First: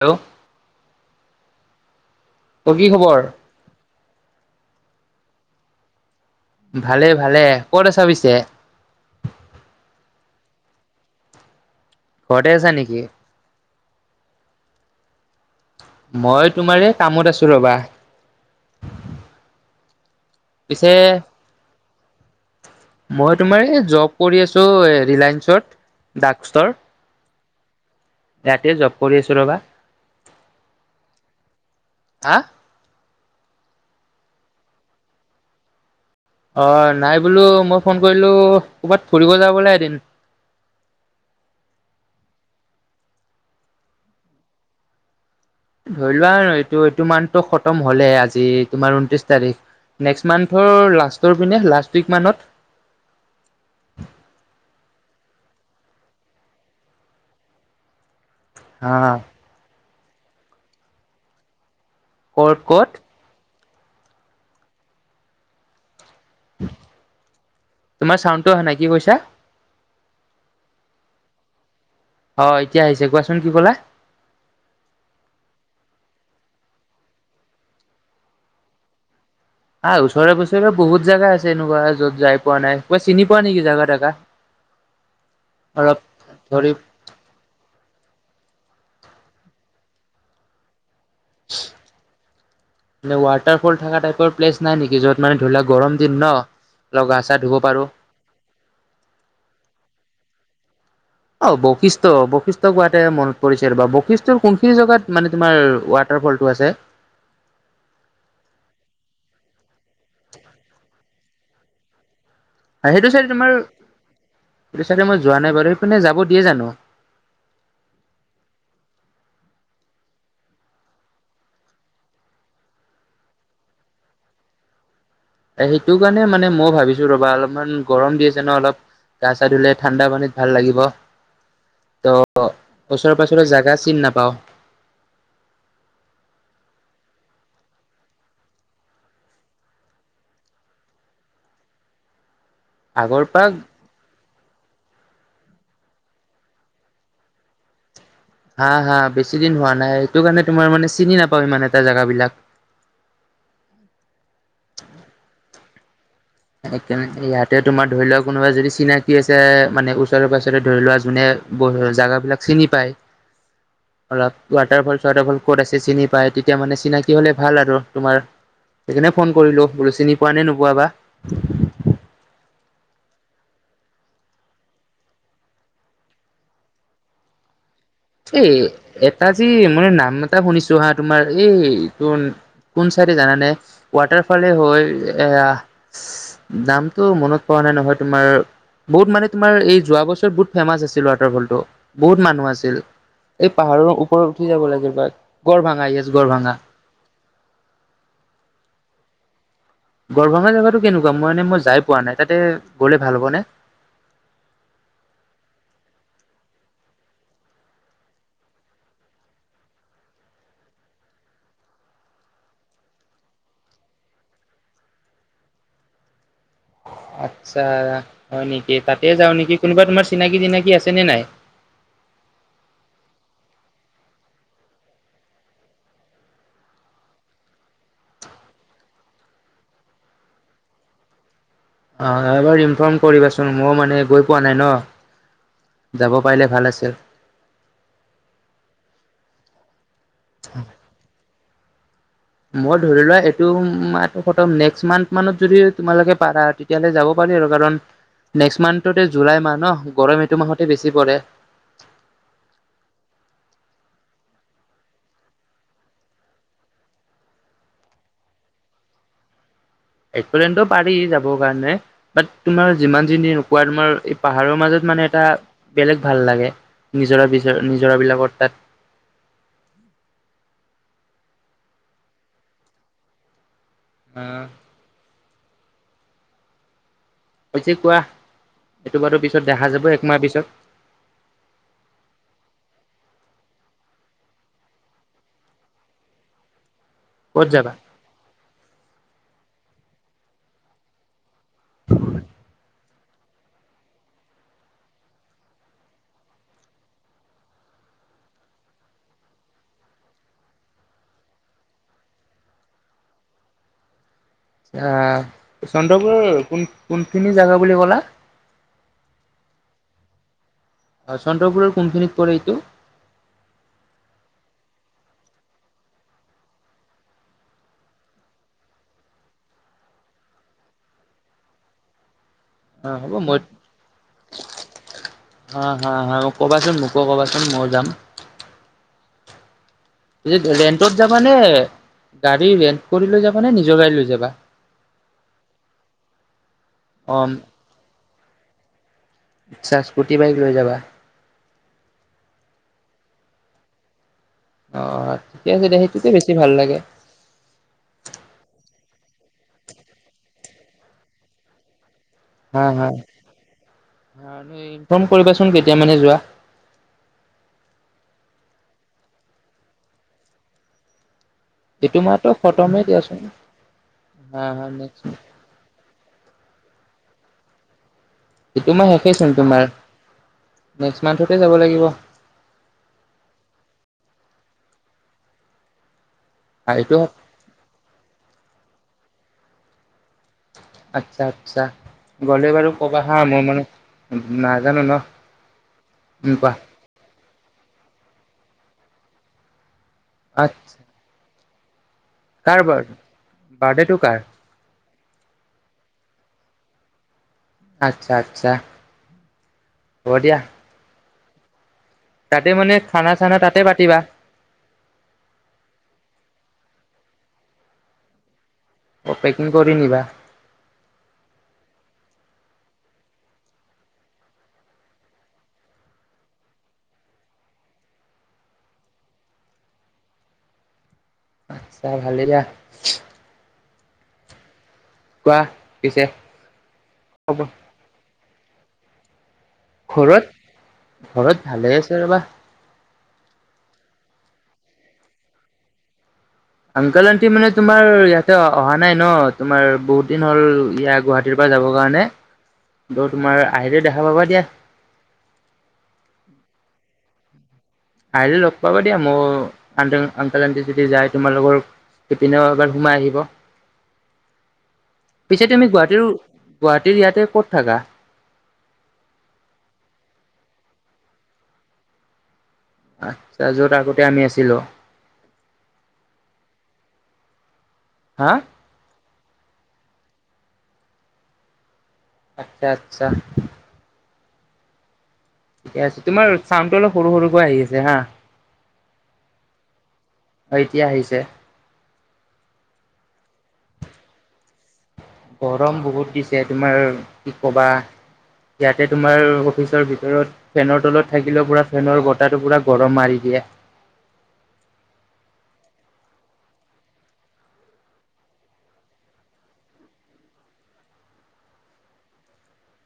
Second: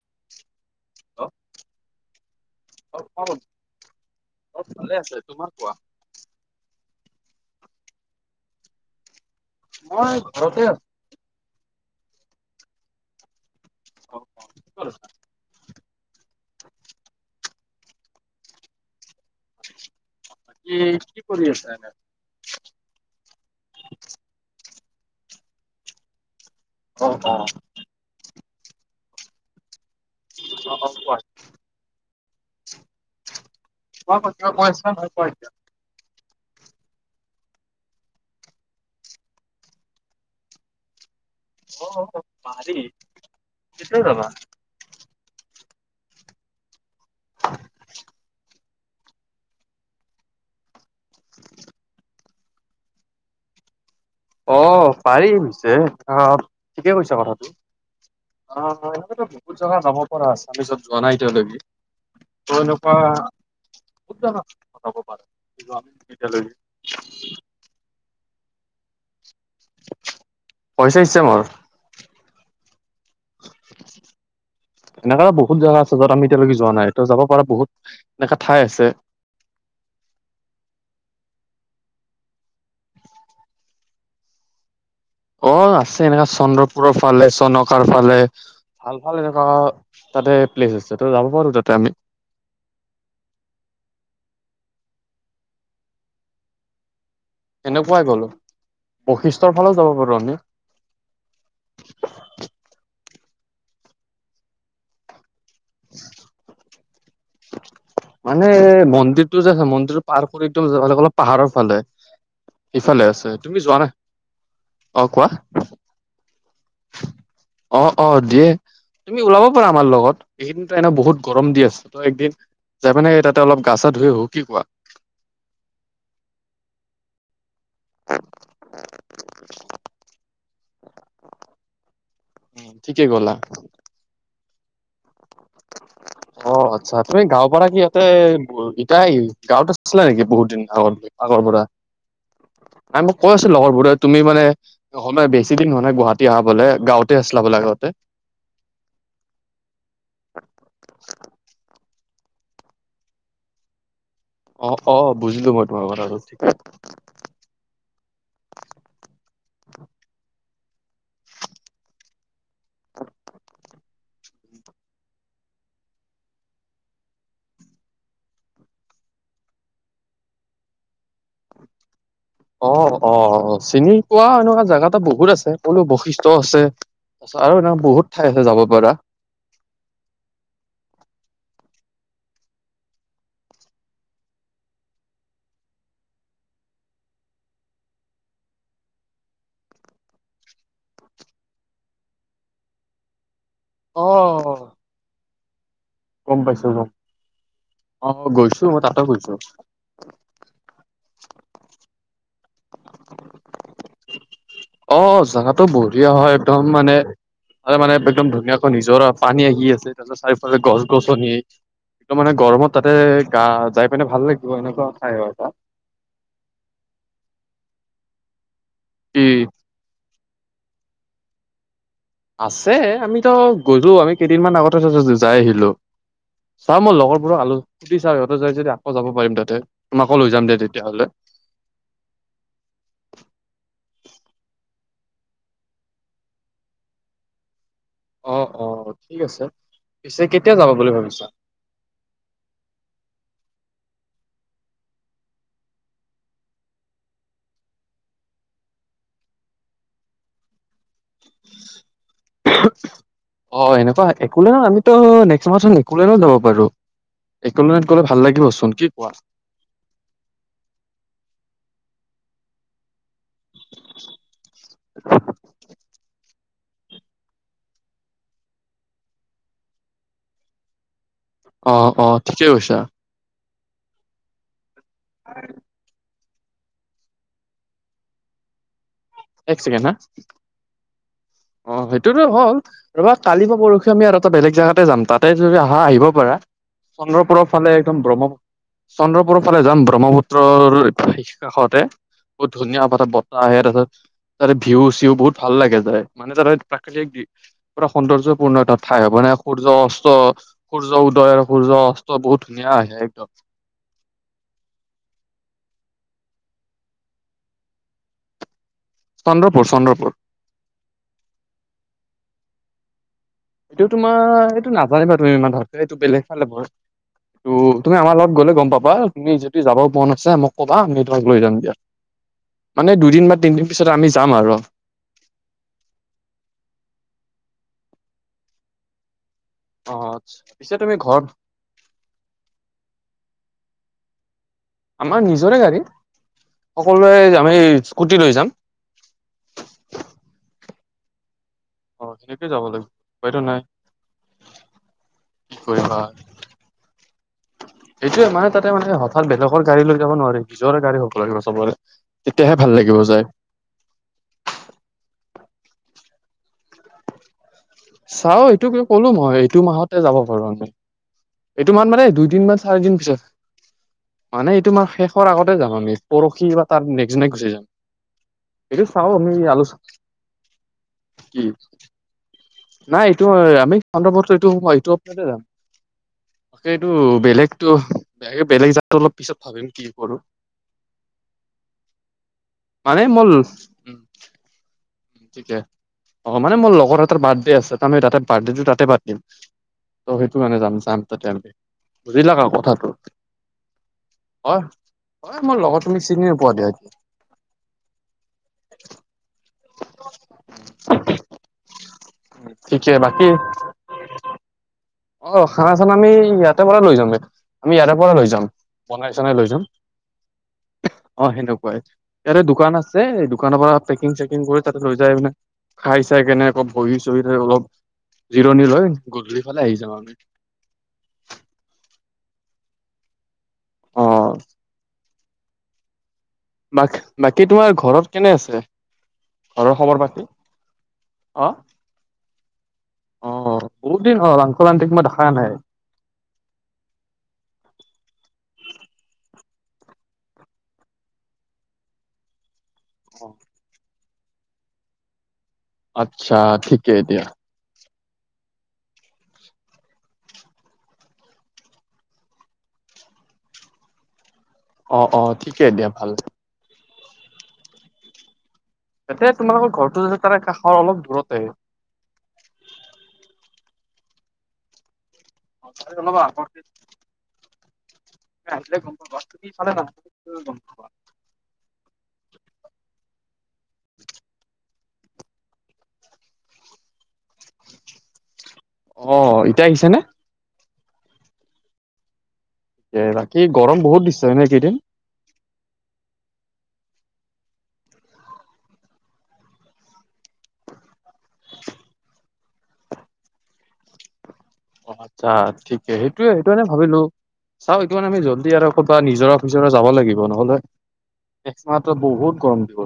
Hello তোৰ কি খবৰ অত ভালে আছে তোমাৰ কোৱা। ভালে ভালে ক'ত আছ পিছে। মই ঘৰতে আছো। ফটছা নকি অ অ কি কৰিছা? মই তোমাৰে কামত আছো ৰবা। বাকী পিছে কি কৰি আছা এনে মই তোমাৰ এই জব কৰি আছো এ ক ইয়াতে জব কৰি আছো ৰবা কোৱা হা ম প পছা প অ নাই বোলো মই ফোন কৰিলো ক'ৰবাত ফুৰিব যাবলৈলে এদিন অ'- পাৰি কেতিয় যাবা ধৰি লোৱা এইটো এইটো মানতটো খতম হ'লেই আজি তোমাৰ ঊনত্ৰিশ তাৰিখ নেক্সট মান্থৰ লাষ্টৰ পিনে লাষ্ট উইক মানত অ' পাৰি পিছে আহ ঠিকে কৈছা কথাটো। হা অ' এনেতো বহুত জাগা যাব পৰা আছে পিছে আমি চব যোৱা নাই এতিয়ালৈকে। ক'ত মই ক'ত এনেকুৱা ক'ত যাবা [unintelligible] তোমাৰ চাউণ্ডটো অহা নাই কি কৈছা? পইচা ইচ্ছা মোৰ। হয়। এনেকুৱা বহুত জেগা আছে য'ত আমি এতিয়ালৈকে যোৱা নাই এয়া যাব পৰা বহুত এনেকা ঠাই আছে। আহ ওচৰে পাজৰে বহুত জাগা আছে এনেকুৱা য'ত যাই পোৱা নাই, কই চিনি পোৱা নেকি জাগাত থকা। অ' অলপ আছে এনেকা ধৰি চন্দ্ৰপুৰৰ ফালে, চনকাৰ ফালে। ভাল ভাল এনেকা তাতে প্লেছ আছে। ত যাব পাৰো তাতে আমি এনে ৱাটাৰফল থকা টাইপৰ প্লেচ নাই নেকি য'ত মানে ধৰি লোৱা গৰম দিন ন। অলপ গা চা ধুব পাৰো এনেকুৱাই গ'লো বশিষ্ঠৰ ফালে যাব পাৰো আমি। অ' বশিষ্ঠ বশিষ্ঠ কোৱাতে মনত পৰিছে বা বৈশিষ্টৰ কোনখিনি জেগাত মানে তোমাৰ ৱাটাৰ ফলটো আছে। মানে মন্দিৰটো যে আছে মন্দিৰত পাৰ কৰি টো যাব লাগিব অলপ পাহাৰৰ ফালে সেইটো ইফালে চাইড আছে তোমাৰ তুমি যোৱা নে সেইটো চাইডে অ', মই কোৱা যোৱা নাই বাৰু সেইপিনে যাব দিয়ে জানো অ', অ', দিয়ে তুমি ওলাব পাৰা আমাৰ লগত এইদিনত এনে বহুত গৰম দি আছে ত একদিন যাবা নে তাতে অলপ গা চা ধুই আহো কি কোৱা সেইটো কাৰণে মানে মই ভাবিছো ৰবা অলপ। ইমান গৰম দি আছে ন অলপ গা চা ধুলে ঠাণ্ডা পানীত ভাল লাগিব ত' উম ঠিকে ওচৰে গ'লা পাচৰে জাগা চিন নাপাওঁ। অ [unintelligible] অ', আচ্ছা তুমি গাঁওৰ পৰাৰ কি ইহঁতে ইতিয়া গাঁওত আছিলা নেকি বহুত দিন আগত আগৰ পৰা নাই মোক আগৰ কৈ আছো পৰা লগৰবোৰে তুমি মানে সময় বেছি দিন হোৱা নাই গুৱাহাটী অহা বলে গাঁওতে আছিল বলে আগতে। হা, হা বেছি দিন হোৱা নাই সেইটো কাৰণে তোমাৰ মানে চিনি নাপাওঁ মানে এটা জেগাবলাক ব আৰু এক ইয়াতে তোমাৰ ধৰি লোৱা কোনোবা যদি চিনাকি আছে মানে ওচৰৰ পাচ ততে ধৰি লোৱা যোনে ব জাগাবিলাক চিনি পায় [inaudible] অলপ ৱাটাৰফল চৱাটাৰফল ক'ত আছে চিনি পাই তেতিয়া মানে চিনাকি হলে ভাল আৰু তোমাৰ সেইকাৰণে ফোন কৰিলো বোলো চিনি পোৱা নে নোপোৱা বা। অ', অ', চিনি পোৱা এনেকুৱা জাগাতু বহুত আছে বোলো বৈশিষ্ঠ আছে। চাৰ নাম এ এটা যি মানে নাম এটা শুনিছো হা তোমাৰ এই তোৰ কোন চাইডে জানানে ৱাটাৰফালে হৈ এয়াহ নামটো মনত পৰা মানে নহয় তোমাৰ বহুত মানে তোমাৰ এই যোৱা বছৰত বহুত ফেমাচ আছিল ৱাটাৰফলটো বহুত মানুহ আছিল এই পাহাৰৰ অ ওপৰত উঠি যাব লাগিব বা গৰভাং গম পাইছো গম অ', গৈছো মই তাতো গৈছো। গৰভাঙা জাগাতো কেনেকুৱা মই মানে মই যাই পোৱা নাই তাতে গ'লে ভাল হ'বনে অ', জাগাটো বঢ়িয়া হয় একদম মানে। তাৰে মানে একদম ধুনীয়াকৈ নিজৰ পানী আহি আছে তাৰপিছত চাৰিওফালে গছ গছনিয কি মানে গৰমত তাতে গা যাই পিনে ভাল লাগিব এনেকুৱা ঠাই আৰু এটা আচ্ছা, হয় নেকি তাতে কি যাওঁ নেকি কোনোবা তোমাৰ চি চিনাকি চিনাকি আছে নে নাই আছে আমিতো গলো আমি কেইদিনমান আগতে যাই আহিলো চাওঁ মই লগৰ পৰা আলোচ শুধি চাওঁ সিহঁতে যাই যদি আকৌ যাব পাৰিম তাতে তোমাকো লৈ যাম দে তেতিয়াহ'লে। অ এবাৰ ইনফৰ্ম কৰিবাচোন মই মানে গৈ পোৱা নাই ন যাব পাৰিলে ভাল আছিল। অ', অ', ঠিক আছে পিছে কেতিয়া যাবা বুলি ভাবিছা। মই ধৰি লোৱা এইটো মান্থ নেক্সট মান্থ মানত যদি তোমালোকে পাৰা তেতিয়াহলে যাব পাৰো। নেক্সট মান্থ টোতে জুলাই মাহ ন গৰম এটো মাহতে বেছি পৰে অ', এনেকুৱা এক নহয় আমিতো নেক্স মান্থত একলেণ্ডও যাব পাৰো। একলেণ্ড গলে ভাল লাগিবচোন কি কোৱা। একলেণ্ডও পাৰি যাবৰ কাৰণে বাট তোমাৰ যিমান য নোকোৱা তোমাৰ এই পাহাৰৰ মাজত মানে এটা বেলেগ ভাল লাগে নিজৰা বিজৰা নিজৰাবিলাকত তাত অ', অ', ঠিকেই কৈছা। আহ, আৰু [unintelligible] হৈছে কোৱা। এইটো বাৰু পিছত দেখা একচেকেন্ড যাব হা একমাহ পিছত অ' সেইটোতো হ'ল ৰ'বা কালি বা পৰশি আমি আৰু এটা বেলেগ জেগাতে যাম তাতে যদি আহা আহিব পাৰা। চন্দ্ৰপুৰৰ ক'ত ফালে যাবা? একদম ব্ৰহ্মপত চন্দ্ৰপুৰৰ ফালে যাম ব্ৰহ্মপুত্ৰৰ কাষতে বহুত ধুনীয়া বৰ্তাহ আহে তাৰপিছত তাৰে ভিউ চিউ বহুত ভাল লাগে ত মানে তাৰে প্ৰাকৃতিক দিশ পুৰা সৌন্দৰ্যপূৰ্ণ এাত ঠাই হ'ব মানে সূৰ্য অস্ত সূৰ্য উদয়ৰ সূৰ্য অস্ত বহুত ধুনীয়া আহে একদম চন্দ্ৰপ কোন কোনখিনি জোগা বুলি কলা চন্দ্ৰপুৰ চন্দ্ৰপুৰ আহ চন্দ্ৰপুৰৰ কোনখিনিত প এইটো এইটো তোমাৰ এইটো নাজানিবা তুমি ইানৰ এইটো বেলেগ ফালে ব ত তুমি আমাৰ লগত গ'লে গম পাবা তুমি যিহু যাব মন আছে মোক কবা আমি তোমাক লৈ যাম দিয়া অ মানে হ'ব দুদিন বা মই তিনদিন পিছত আমি যাম আৰু হা হা হা মোক কবাচোন মোকো কবাচোন মই যাম অ পিছে ৰেন্টত তুমি যাবা ঘৰত নে গাড়ী ৰেন্ট কৰি লৈ যাবা নে নিজৰ গাড়ী লৈ যাবা আমাৰ নিজৰে গাড়ী অ সকলোৱে আমি স্কুটি লৈ যাম আচ্ছা স্কুটি বাইক লৈ যাবা অ সেনেকেই যাব লাগিব উপাইটো নাই অ ঠিকে কি আছে দে কৰিবা সেইটোতে বেছি ভাল লাগে এইটোয়ে মানে তাতে মানে ত বেলেগৰ গাড়ী লৈ যাব নোৱাৰে নিজৰে গাড়ী হ'ব লাগিব চবৰে তেতিয়াহে হা ভাল হা লাগিব যায় ইনফৰ্ম কৰিব কোন কেতিয়া মানে যোৱা চাও এইটো ক'লো মই এইটো মাহতে যাব পাৰো আমি এইটো মাৰ মানে মাহতো দুইদিন ম চাৰি খতমেই দিন দিয়াচোন পিছত হা মানে হা এইটো মাৰ নেক্স শেষৰ আগতে যাম আমি পৰহি বা তাৰ নেক্জনে গুচি যাম এইটো মাহ চাও শেষেচোন আমি তোমাৰ আলোচনা নেক্সট মান্থতে কি যাব লাগিব নাই এইটো আমি এইটো এইটো সপ্তাহত যাম। তাকে এইটো বেলেগতো বে বেলেগ যাতো অলপ পিছত ভাবিম কি কৰো আচ্ছা আচ্ছা গ'লে বাৰু কবা মানে হা মই মানে নাজানো ন। গতিকে উম অ কোৱা মানে মোৰ লগৰ এটাৰ বাৰ্থডে আছে তাৰি তাতে বাৰ্থডেটো তাতে পাতিম। ত সেইটো কাৰণে আচ্ছা যাম চাম ততেমি। বুজিলা আৰু কাৰ বাৰ কথাটো বাৰ্থডেটো কাৰ অ মোৰ লগত তুমি চিনি নোপোৱা দিয়া কব দিয়া তাতে মানে ঠিকে খানা বাকি চানা তাতে পাতিবা অ খানা চানা আমি ইয়াতে পৰা লৈ যামগে আমি ইয়াৰে পৰা লৈ যাম বনাই চনাই লৈ পেকিং যাম কৰি নিবা অ সেনেকুৱাই ইয়াতে দোকান আছে দোকানৰ পৰা পেকিং চেকিং কৰি তাতে লৈ যাই পিনে খাই চাই কেনেক বহি চহি অলপ জিৰণি লৈ গধূলি ফালে আহি য [unintelligible] আচছা ভালেই দা। অ কোৱা পিছে। ব হ'ব বাকী তোমাৰ ঘৰত কেনে আছে। ঘৰৰ খবৰ পাতি ঘৰত ঘৰত অ ভালে আছে ৰবা। অ বহুত দিন অ ৰাংস ৰানতে কা দেখা নাই অংকেল আন্টি মানে তোমাৰ ইয়াতে অহা নাই ন। তোমাৰ বহুত দিন হ'ল ইয়া গুৱাহাটীৰ পৰা যাবৰ কাৰণে ত তোমাৰ আহে। দেখা পাবা দিয়া। আচ্ছা ঠিকে এতিয়া। আহিলে লগ পাবা দিয়া মোৰ আ আকাল আটি যদি যায় তোমাল লগোকৰ ইপিনেও এবাৰ সোমাই আহিব। [unintelligible] অ', পিছে ঠিকে তুমি দিয়া গুৱাহাটীৰ ভাল। গুৱাহাটীৰ ইয়াতে ক'ত থাকা। তাতে তোমালোকৰ ঘৰটো যতে তাৰে কাষৰ অলপ দূৰতে আহে আচ্ছা যত আগতে আমি আছিলো। ত অলপ আগত হা আহিলে গম পাবা [unintelligible] আচ্ছা আচ্ছা। ঠিকে আছে তোমাৰ চাউনটো অলপ সৰু সৰু। আহি আছে হা। অ', এতিয়া আহিছে নে এতিয়া আহিছে। বাকী গৰম বহুত দিছে হয় ন এই কেইদিন। গৰম বহুত দিছে তোমাৰ কি ক'বা। ইয়াতে তোমাৰ অফিচৰ ভিতৰত ফেনৰ তলত থাকিলে পুৰা ফেনৰ বতাহটো পুৰা গৰম মাৰি দিয়ে। দিয়ে। আচ্ছা ঠিকেই সেইটোয়ে সেইটোনে ভাবিলো। চাও এইটোনে আমি জল্দি আৰু ক'ৰবা নিজৰ অফিচ যাব লাগিব নহলে একমাত্হ বহুত গৰম দিৱ।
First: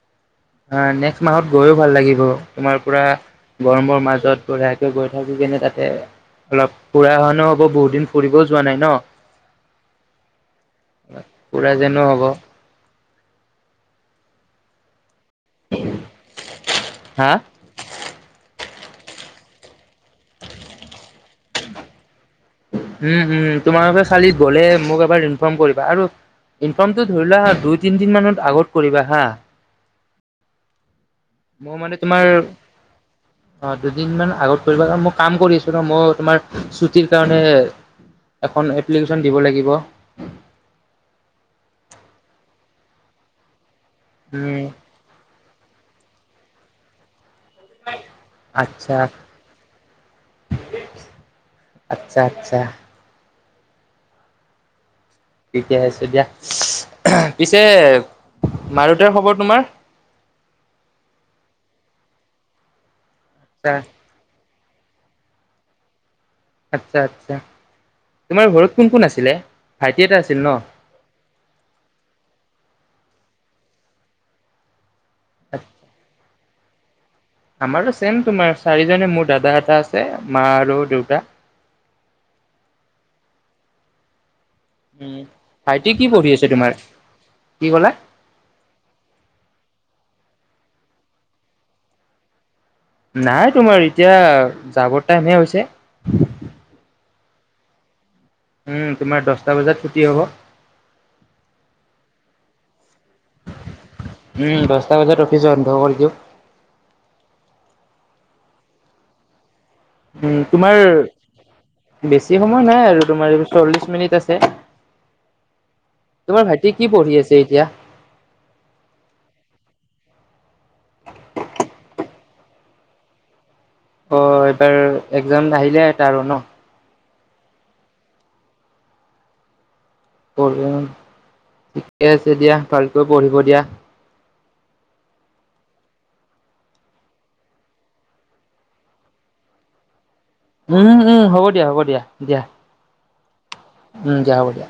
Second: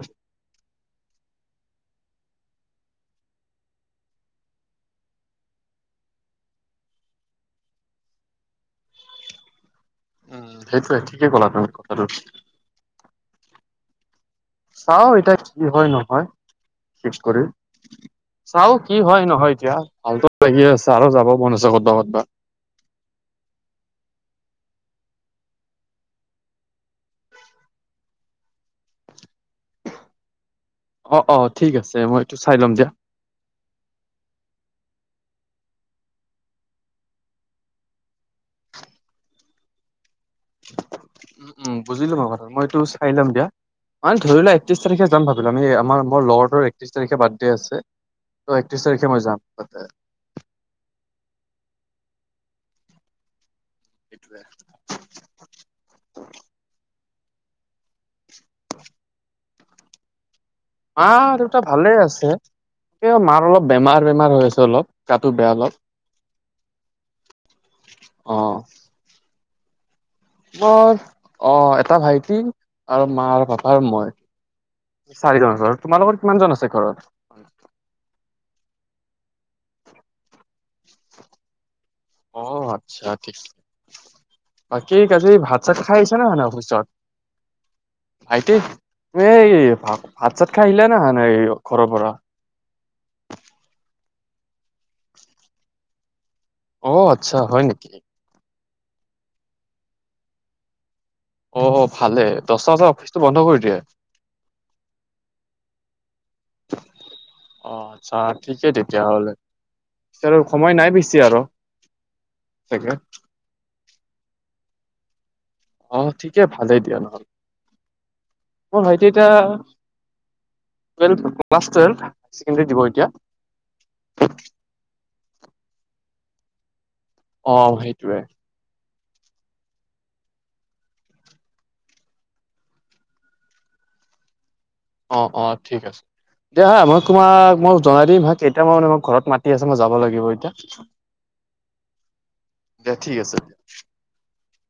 অ নেক্সট মাহত গৈয়ও ভাল লাগিব তোমাৰ পুৰা গৰমৰ মাজত বঢ়িয়াকে গৈ থাকো কেনে তাতে অলপ ফুৰা অহা নো হ'ব বহুত দিন ফুৰিবও যোৱা নাই ন উম সেইটো ঠিকেই ক'লা তুমি ফুৰা যেনো কথাটো হ'ব চাও এতি কি হয় নহয় ষ হা কৰি চাও কি হয় নহয় এতিয়া ভালো লাগি আছে আৰু যাব মন ক'ত কবা। উম উম তোমালোকে চালি গ'লে মোক এবাৰ ইনফৰ্ম কৰিবা আৰু ইনফৰ্মটো ধৰিলোৱা হা দুই তিনদিন মানত আগত কৰিবা হা অ অ ঠিক মই মানে আছে তোমাৰ এইটো চাই ল'ম দিয়া। অ দুদিন মান আগত কৰিব কাৰণ মই কাম কৰিছো ন মই তোমাৰ ছুটিৰ কাৰণে এখন এপ্লিকেশ্যন দিব লাগিব উম বুজিলো মই কথা মইটো চাই লম দিয়া মানে ধৰিলোৱা উম একত্ৰিছ তাৰিখে যাম ভাবিলো আমি আমাৰ মোৰ লগতটোৰ একত্ৰিছ তাৰিখে বাদ ডে আছে ত একত্ৰিশ আচ্ছা তাৰিখে মই যাম তাতে আচ্ছা আচ্ছা এটোৱে ঠিকে আছে দিয়া পিছে মাৰুতোৱে খবৰ তোমাৰ? মা দেউতা ভালে আছে। মাৰ অলপ আচ্ছা বেমাৰ বেমাৰ হৈ আছ জলপ গাতো বেয়া অলপ। আচ্ছা আচ্ছা তোমাৰ ঘৰত কোন কোন আছিলে? ভাইটি এটা আছিল ন মই অ এটা ভাইটি আৰু মা আৰু পাপা মই। চাৰিজন। তোমালোকৰ কিমান জন আছে ঘৰত? আমাৰো ছেম তোমাৰ চাৰিজনে মূত দাদা এটা আছে মা আৰু দেউতা। অ আচ্ছা ঠিক বাকী উম কাজি ভাত চাত ভাইটি কি খাইছে না পঢ়ি হানা আছে তোমাৰ অফিচত? কি ক'লা ভাইটি এই ভাব ভাত চাত খাই আহিলা না হানা ৰিঅ' ঘৰৰ পৰা? নাই, তোমাৰ এতিয়া জাবৰ টাইমহে হৈছে। অ আচ্ছা হয় নেকি? উম তোমাৰ দছটা বজাত ছুটি হ'ব। অ ভালে, দছটা বজাত অফিচ উম, দহটা বজাত অফিচ বন্ধ কৰি দিওঁ। চা ঠিকে তেতিয়াহ'লে। পিছে উম, আৰু সময় তোমাৰ নাই বেছি আৰু বেছি সময় নাই চাগে আৰু তোমাৰ চল্লিশ মিনিট। তেছে। অ' ঠিকে ভালেই দিয়া নহলে। মোৰ ভাইটি এতিয়া, twelve, class twelve high secondary দিব এতিয়া। অ' এইবাৰ একজাম আহিলে এটা আৰু ন। অ সেইটোৱে ঠিকে আছে দিয়া ভালকৈ পঢ়িব দিয়া। অ অ ঠিক আছে দিয়া হা মই তোমাক মই জনাই দিম হা কেইটামানে মই ঘৰত মাতি আছে মই যাব লাগিব এতিয়া উম উম হ'ব দিয়া হ'ব দিয়া দিয়া দিয়া ঠিক আছে। উম দিয়া হ'ব দিয়া